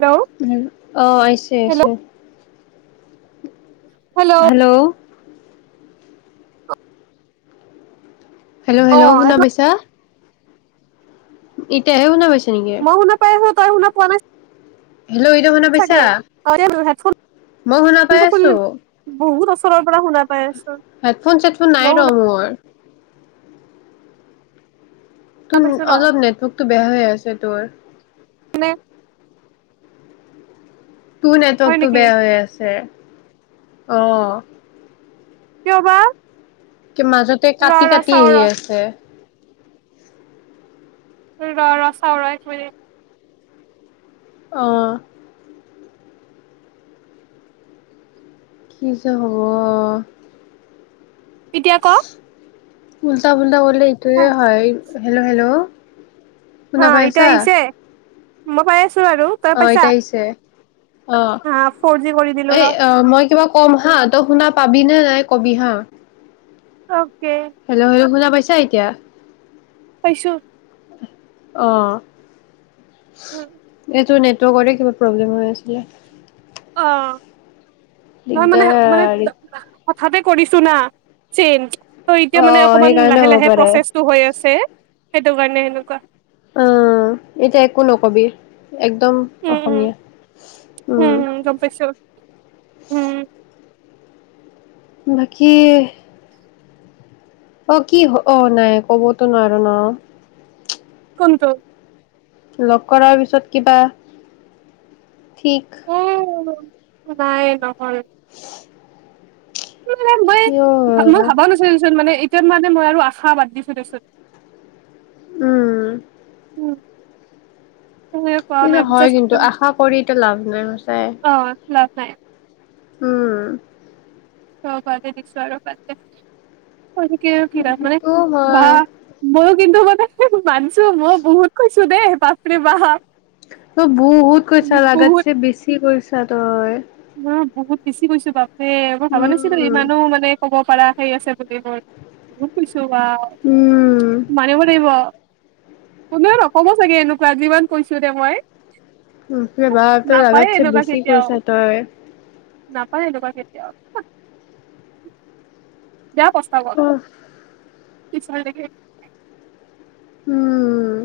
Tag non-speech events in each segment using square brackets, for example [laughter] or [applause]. Hello উম অ আইছে আইছে। হেল্ল' হেল্ল' হেল্ল' অ হেল্ল শুনা পাইছা? এতিয়াহে শুনা পাইছে নেকি? তাই শু তাই শুনা পোৱা নাই ছাগে। হেল্ল' এইটো শুনা পাইছা অ হেডফোনটো মই শুনা পাই খুলি আছোঁ। বহুত ওচৰৰ পৰা শুনা পাই আছো হেডফোন চেডফোন নাই মই ৰ শুনা মোৰ ত পাইছো ৰ অলপ নেটৱৰ্কটো বেয়া হৈ আছে তোৰ। মানে তোৰ হয় নেটৱৰ্কটো নেকি বেয়া হৈ আছে অ। কিয় বা মাজতে ৰ কাটি ৰ কাটি চাও আহি ৰ আছে। ৰ ৰ চাও ৰ এক মিনিট। অঁ কি যে হ'ব। এতিয়া ক'? উল্টা-পুল্টা কৰিলে এইটোৱে হয়, হেল্ল' হেল্ল'? শুনা হা এতিয়া পাইছা আহিছে মই পাই আছো আৰু। তই অ', পাইছা এতিয়া আহিছে অহ হা ফৰ জি কৰি দিলো ৰ এই মই কিবা ক'ম হা তই শুনা পাবিনে নাই কবি হা? অকে। হেল্ল' হেল্ল' শুনা পাইছা এতিয়া? পাইছো। অ'। উম। এইটো নেটৱৰ্কৰে কিবা প্ৰব্লেম হৈ আছিলে। অ', নহয় মানে মানে দিগদাৰ [unintelligible] হঠাতে কৰিছো না, চেঞ্জ ত' এতিয়া অ মানে অকমান সেইকাৰণে লাহে হ'ব লাহে পাৰে প্ৰচেচ টো হৈ আছে সেইটো কাৰণে সেনেকুৱা। অ', এতিয়া একো নকবি একদম উম, উম, অসমীয়া উম, উম গ'ম পাইছো উম। বাকী অ', কি অ', নাই ক'বতো নোৱাৰো ন'। কোনটো? ল'গ কৰাৰ পিছত কিবা ঠিক উ, নাই নহ'ল। সেইবিলাক মই কিয় মই ভাবাও নাছিলো দেচোন মানে এতিয়া মানে মই আৰু আশা বাদ দিছো দেচোন। উম। উম, [unintelligible] সেইটো হয় জাষ্ট কিন্তু আশা কৰিটো লাভ নাই সচাই। অ লাভ নাই। উম। থ বাদে দিছোঁ আৰু বাদ দে কৈ থাকিলে নো কি লাভ সেইটো হয় [unintelligible] মই কিন্তু মানে মানছো মই বহুত কৈছো দেই বাপৰে বাপ। তই বহুত কৰিছা বহুত লাগাতছে বেছি কৈছা তই। অ', বহুত বেছি গৈছো বাপেৰে মই ভাবা নাছিলো উম ইমানো মানে ক'ব পাৰা সেই আছে বুলি মোৰ। বহুত কৈছোঁ বা উম মানিব লাগিব। কোনেও নক'ব চাগে এনেকুৱা যিমান কৈছো দে মই। বাপৰে বা তই নাপায়ে লাগাতছে এনেকুৱা বছি কেতিয়াও কৈছা তই। নাপায় এনেকুৱা কেতিয়াও। বেয়া উফ প্ৰস্তাৱত ষ্টটাইল দেখি। উম,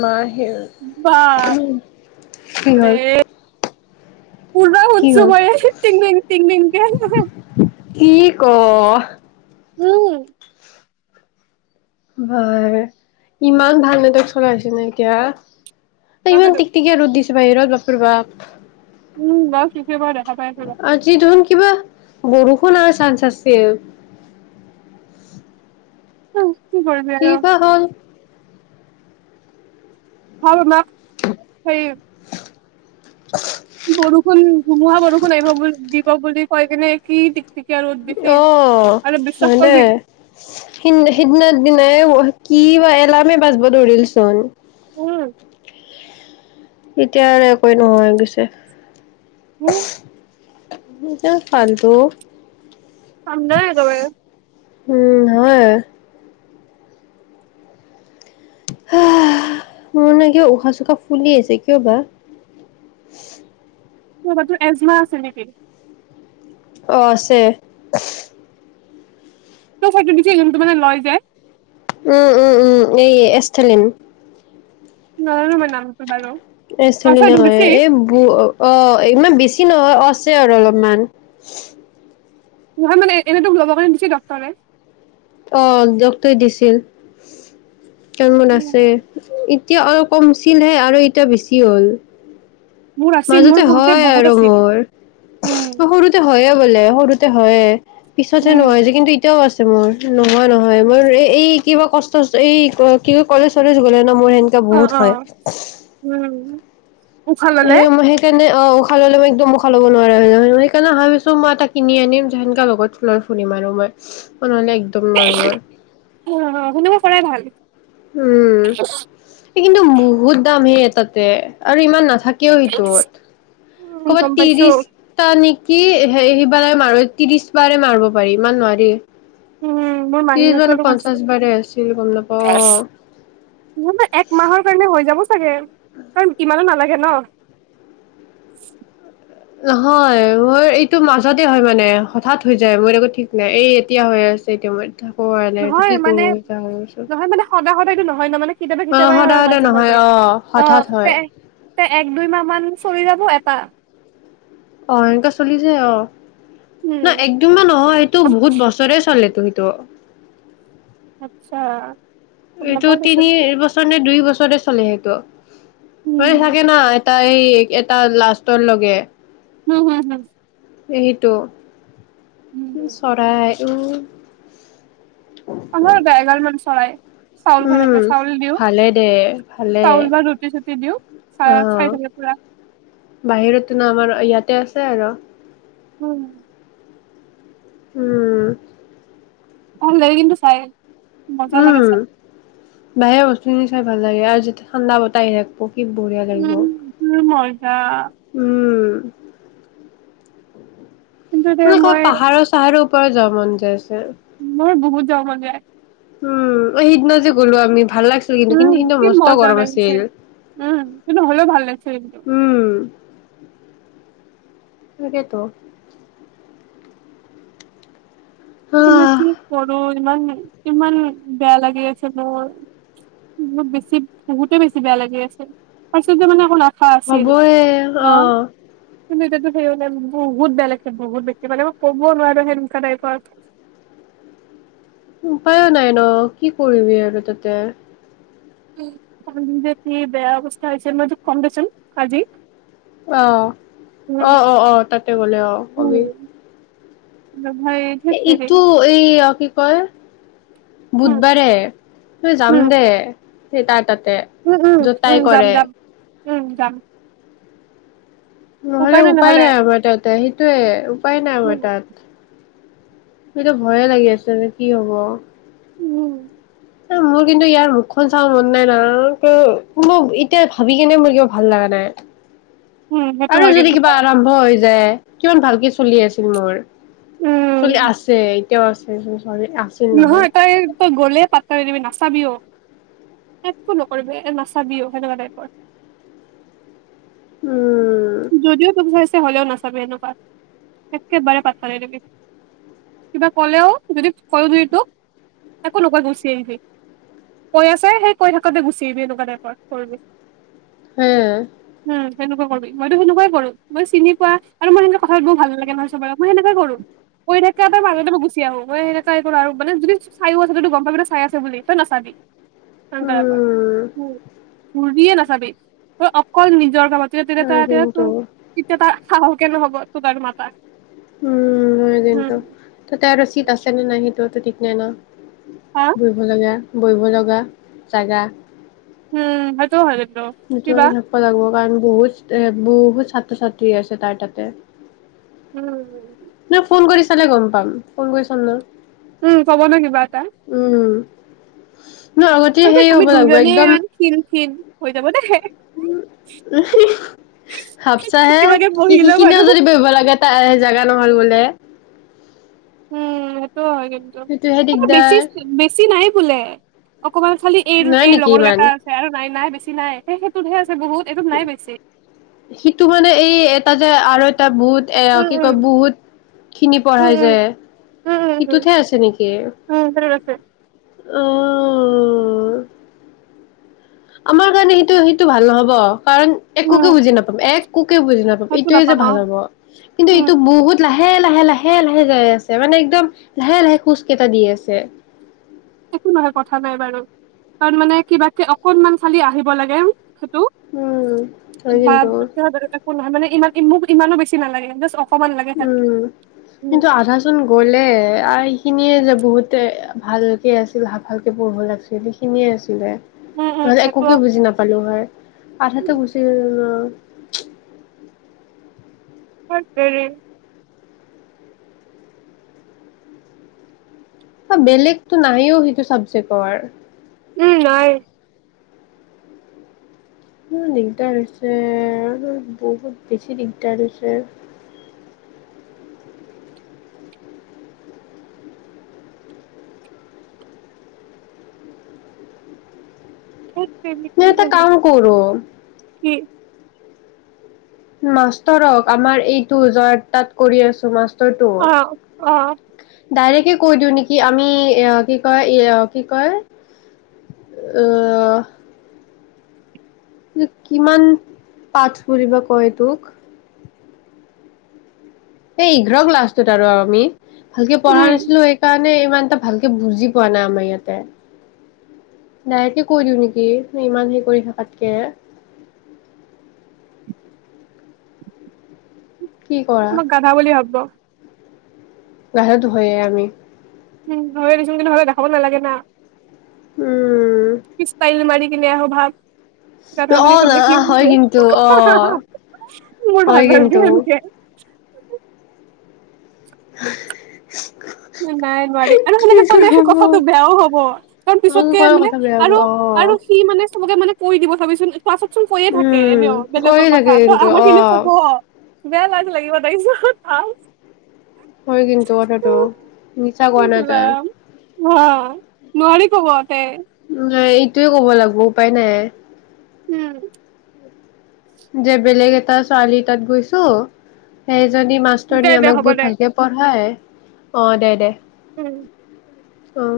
মা আহিল। বাপৰে। হ'ল? পূৰা কি শুনছো হ'ল মই তিংদিং তিংদিংক কৰে। কি কও? উম। বা ইমান ভাল [unintelligible] চলাইছে নে এতিয়া। ইমান তাকেতো টিক টিকে ৰ'দ দিছো বাহিৰত বাপৰে বাপ। উম, গছ [unintelligible] দেখা পাই আছো ৰ'। আজি দেখোন কিবা বৰষুণ আহা চান্স আছে। বাও কৰিবি কি আৰু বা হ'ল? হ'ল মাক সেই [inaudible] বৰষুণ ধুমুহা বৰষুণ আহিব বুলি দিব বুলি কৈ কিনে কি টিক-টিক এতিয়া ৰ'দ বেছি আৰু বিশ্বাস কৰিবি সিদিনা সিদিনা দিনাই কি বা এলাৰ্মে বাজিব ধৰিল চোন। উম! এতিয়া আৰু একোৱেই নোহোৱা হৈ গৈছে। হুম! কি যে ফালটো। সন্দেহ একেবাৰে। উম! হয়। [unintelligible] মোৰ নে কিয় উশাহ-চুশাহ ফুলি আহিছে কিয় বা? ৰবা তোৰ এজমা আছিল নেকি? অঁ! আছে। তোক সেইটো বুজি যোনটো মানে লয় যে। উম-উম-উম! এই এষ্টেলিন। নোৱাৰোঁ মই নামতো বাৰু। অ এষ্টেলিন চৰি তোক দিছি হয়েই এই বো অ! ইমান বেছি নহয় আছে আৰু অলপমান। নহয় মানে এনেই তোক ল'ব কাৰণে দিছে ডক্তৰে? অঁ! ডক্তৰে দিছিল। কাৰণ মোৰ আছে। এতিয়া অলপ কম হৈছিলহে আৰু এতিয়া বেছি হ'ল। মোৰ আছিল মোৰ মাজতে সৰুতে হয় বহুত আৰু আছিল মোৰ [unintelligible] উম সৰুত সৰুতে হয়ে বোলে, সৰুতে হয়ে পিছতহে উম নোহোৱা হৈছে কিন্তু এ এতিয়াও আছে মোৰ। নহয়-নহয় মোৰ এই কিবা কষ্ট এই কিবা কলেজ-চলেজ গ'লে ন মোৰ সেন অঁ-অঁ! উম। উশাহ ললে সেই মই সেই তেনে অঁ উশাহ ল'লে মই একদম উশাহ ল'ব নোৱাৰা হৈ যাম। সেইকাৰণে ভাবিছোঁ মই এটা কিনি আনিম যেনকা লগত। লৈ ফুৰিম আৰু মই নহ'লে একদম নোৱাৰো মই। অঁ-অঁ! সেনেকুৱাই কৰাই ভাল। উম! এই কিন্তু বহুত দাম হে এটাতছ আৰু ইমান নাথাক কেও সেইটোত। উম ক'ৰবাত গম পাইছো ত্ৰিছ টা নেকি সি বাৰৰ মাৰৈ ত্ৰিছ বাৰে মাৰিব পাৰি ইমান নোৱাৰি। উম। মোৰ ত্ৰিছ মানে মাহীহঁতৰো আছে পঞ্চাশ বাৰেই আছিল নাপাওঁ অঁ। মোৰটো এক মাহৰ কাৰণে হৈ যাব চাগে কাৰণ ইমানো নালাগে ন। নহয় মোৰ এইটো মাজতে হয় মানে হঠাৎ হৈ যায় মোৰ একো ঠিক নাই। এই এতিয়া হৈ আছে এতিয়া মই একো হোৱা নাই এতিয়া নহয় কি মানে কৰোঁ উপায় নোহোৱা হৈছে। নহয় মানে সদায় সদায়তো নহয় ন মানে কেতিয়াবা অঁ কেতিয়াবাই হয় সদায়-সদায় মাজে নহয় অঁ। হঠাৎ হয়। এই এক, দুই মাহ মান চলি যাব এটা। অঁ! এনেকা চলিছে অঁ উম নহয় এক, দুইমাহ নহয় এইটো বহুত বস্তু [unintelligible] চলে তো সেইটো। আচ্ছা গম এইটো নাপাও তিনি দেচোন বছৰ নে দুই বছৰে চলে সেইটো। উম মানে থাকে না এটাত এই এটা লাষ্টৰ লৈকে। উম, হম, হম। সেইটো উম চৰাই উ। [unintelligible] এগাল মান চৰাই। চাউল খাই উম, থাকে চাউল দিওঁ ভালে দে ভালে। চাউল বা ৰুটি চুটি দিওঁ। খাই থাকে পুৰা। বাহিৰত ন আমাৰ ইয়াতে আছে আৰু। উম। উম। ভাল লাগে কিন্তু চাই মজা লাগে উম। চাই। বাহিৰা বস্তুখিনি চাই ভাল লাগে আৰু যেতিয়া ঠাণ্ডা বতাহ আহি থাকিব কি বঢ়িয়া লাগিব। এ মজা। উম। কিন্তু দে এনে ক'ৰবাত মই পাহাৰৰ চাহাৰৰ ওপৰত যাব মন যায় আছে। মোৰ বহুত যাব মন যায়। উম, সিদিনা যে গ'লো আমি ভাল লাগিছিল কিন্তু কিন্তু উম সিদিনা কি মষ্ট মজা গৰম লাগিছে আছিল। উম, কিন্তু হ'লেও ভাল লাগছিল একদম। উম, তাকেতো। তুমি আহ কি ক'ৰ ইমান ইমান বেয়া লাগি আছে মোৰ। বহুত বেছি বহুতে বেছি বেয়া লাগি আছে। আচলতে মানে শুনা হা আছিল হ'বয়ে ন। অ'। কিন্তু এতিয়াতো বহুত বেয়া লাগছে বহুত একেবাৰে মই ক'ব নোৱাৰো সেনেকুৱা টাইপত। উপায়ো নাই ন কি কৰিবি আৰু তাতে। কি বেয়া অৱস্থা হৈ হৈছে মই তোক কম দেচোন আজি। অ', অ', উম অ', অ', তাতে গ'লে অ' কবি। উম [inaudible] এই ইটো এই কি কয়। উম বুধবাৰে তই যাম উম দে তাৰ তাতে। উম, উম, য'ত উম, তাই যাম কৰে যাম উম যাম। নহ'লে উপায় নাই আমাৰ তাতে সেইটোয়ে উপায় নাই আমাৰ উম তাত। মৰতো ভয়ে লাগি আছে যে কি হ'ব। উম। মোৰ কিন্তু ইয়াৰ মুখখন চাব মন নাই নহয় এতিয়া ভাবি কেনে মোৰ কিবা ভাল লগা নাই। উম সেইটো আৰু হয় যদি কিন্তু কিবা হয় আৰম্ভ হৈ যায়। কিমান ভালকে চলি আছিল মোৰ উম চলি আছে এতিয়াও আছে [unintelligible] নহয় তাই তই গ'লে পাতটি দিবি নাচাবিও একো নকৰিবি এ নাচাবিও সেনেকুৱা টাইপৰ। উম। যদিও তোক চাইছে হ'লেও নাচাবি এনেকুৱা একেবাৰে পাট্টা নিদিবি। কিবা কলেও যদি কয়ও তোক একো নোকোৱাকে গুচি আহিবি। কৈ আছে সেই থাকাটে গুচি আহিবি সেনেকুৱা টাইপৰ। হেই। উম, সেনেকুৱা কৰবি। মইতো সেনেকাই কৰো মই চিনিপোৱা আৰু মই এনেকুৱা কথা পাতিব ভল নালাগে নহয় চব মই সেনেকুৱাই কৰো। কৈ থাকে তাৰ মাজতে মই গুছি আহো মই সেনেকাই কৰো আৰু মানে যদি চাইয়ো আছে যদি গম পাৱ চাই আছে বুলি তই নাচাবি। সেনেকুৱা টাইপৰ উম উম ঘুৰিয়েই নাচাবি তই অকল নিজৰ কামতে চা হয় এতিয়া টো কিন্তু তেতিয়া তাৰ সাহসে নহ'ব তোমাক মাতা। উম' হয় কিন্তু, উম তাতে আৰু চীট আছে নে নাই সেইটোটো ঠিক নাই ন। হাঁ' বহিব লগা বহিব লগা জাগা। উম' হেইটো হয় কিন্তু। এইটো কিবা এৰি নপলাব কাৰন, বহুত এ বহুত ছাত্ৰ ছাত্ৰী আছে তাৰ তাতে। উম' উম' নে ফোন কৰি চালে গম পাম, ফোন কৰি চাম নহয়। উম' ক'ব ন কিবা এটা। উম' ন আগতেই হেই হ'ব লাগিব, একদম- খিন খিন হৈ যাব দে হে। ভাপচাহে কিবাকে বহি ল'ম আৰু সিখিনিও যদি ভয়িব লাগে- তাইয়ে জাগা নহ'ল বোলে। উম' সেইটো হয় কিন্তু, সেইটোহে বেছি দিগদাৰ বেছি নাই বোলে অকমান খালি- এই নাই এই নেকি লগৰ ইমান গেটা আছে আৰু নাই নাই বেছি নাই, সেইটোটহে আছে বহুত এইটোট নাই বেছি। সিটো মানে এই এটা যে আৰু এটা বুত- এ উম কি উম কয় বহুত খিনি উম পঢ়াই যে। উম সিটোতহে আছে নেকি? উম উম উম উম সেইটোত আছে অঁ' আমাৰ কাৰণে সেইটো সেইটো ভাল নহব, কাৰণ উম একোকে বুজি নাপাম একোকে বুজি নাপাম। একো এইটোয়ে যে আৰু ভাল হ'ব, কিন্তু উম এইটো বহুত- লাহে লাহে লাহে লাহে যাই আছে, মানে একদম লাহে লাহে খোজ কেইটা দি আছে। একো নহয় কথা নাই বাৰু, কাৰণ মানে কিবা অকনমান খালি আহিব লাগে সেইটো। উম হয় বাব কিন্তু একো নহয় মানে, ইমান মোক ইমানো বেছি নালাগে, জাচ অক- উম' কিন্তু আধাচ- টোন গ'লে আৰু এইখিনিয়ে যে বহুতে ভালকে আছিল সা ভালকে পঢ়িব লাগছিলে। শুনিয়ে আছোঁ দে। উম উম নহলে সেইটো একোকে বুজি নাপালো হয়, আধাতো গুচি ন- হেইত তেৰি। আ বেলেগতো নাইও সেইটো চাবজেক্টৰ। উম' নাই। উম' দিগদাৰ হৈছে আৰু বহুত বেছি দিগদাৰ হৈছে। হেইত তেৰি মই কি এটা যে কাম হ'ব কৰো কি- মাষ্টৰক আমাৰ এইটো জয় তাত কৰি আছো মাষ্টৰটো। অ অ ডাইৰেকে কৈ দিওঁ নেকি, আমি এ কি কয় এ কি কয়? অ' কিমান পাঠ কৰিব পৰিব ক এটোক। এই ইঘ্ৰ ক্লাছটোত আৰু আমি ভালকে পঢ়া উম নাছিলো সেইকা- মানে ইমান এটা ভালকে বুজি পোৱা নাই আমাৰ ইয়াতে। ডাইৰেকে কৈ দিওঁ নেকি ইমান হেৰি কৰি থকাতকে। কি কৰা? মোক গাধা বুলি ভাবিব। গাধাটো হয়ে আমি। উম, হয়ে দেছোন, কিন্তু হলেও দেখাব নালাগে না। উম কি ষ্টাইল মাৰি- কিনে আহো ভাব। গাধা অ বুলি না ভাবিলে কি, হয় কিন্তু অ মোৰ ভাল হয় নালগে কিন্তু সেনেকে। [unintelligible] নাই নোৱাৰি, আৰু সেনেকে ক'লে কথাটো বেয়াও হ'ব। তাৰ মোক পিছতকে কয় মানে কথা বেয়া আৰু, পাব অ আৰু, সি মানে চবকে মানে কৈ দিব চাবিচোন, ক্লাছত চুন কয় থাকে, উম এনেও কৈয়ে বেলেগৰ থাকে কথা, ত' কিন্তু আমাৰ অ খিনিও ক'ব। বেয়া লাজ লাগিব, তাৰপিচত ভাল। হয়, কিন্তু কথাটো। মিছা কোৱা নাই ইছ তই ৰাম অ', নোৱাৰি ক'বতে। নাই এইটোয়ে ক'ব লাগিব, উপায় নাই। উম। যে বেলেগ এটা ছোৱালী তাত গৈছো, সেইজনী দে মাষ্টৰনি দে আমাক হ'ব দে বহুত ভালকে পঢ়াই অ', দে দে। উম। অ'।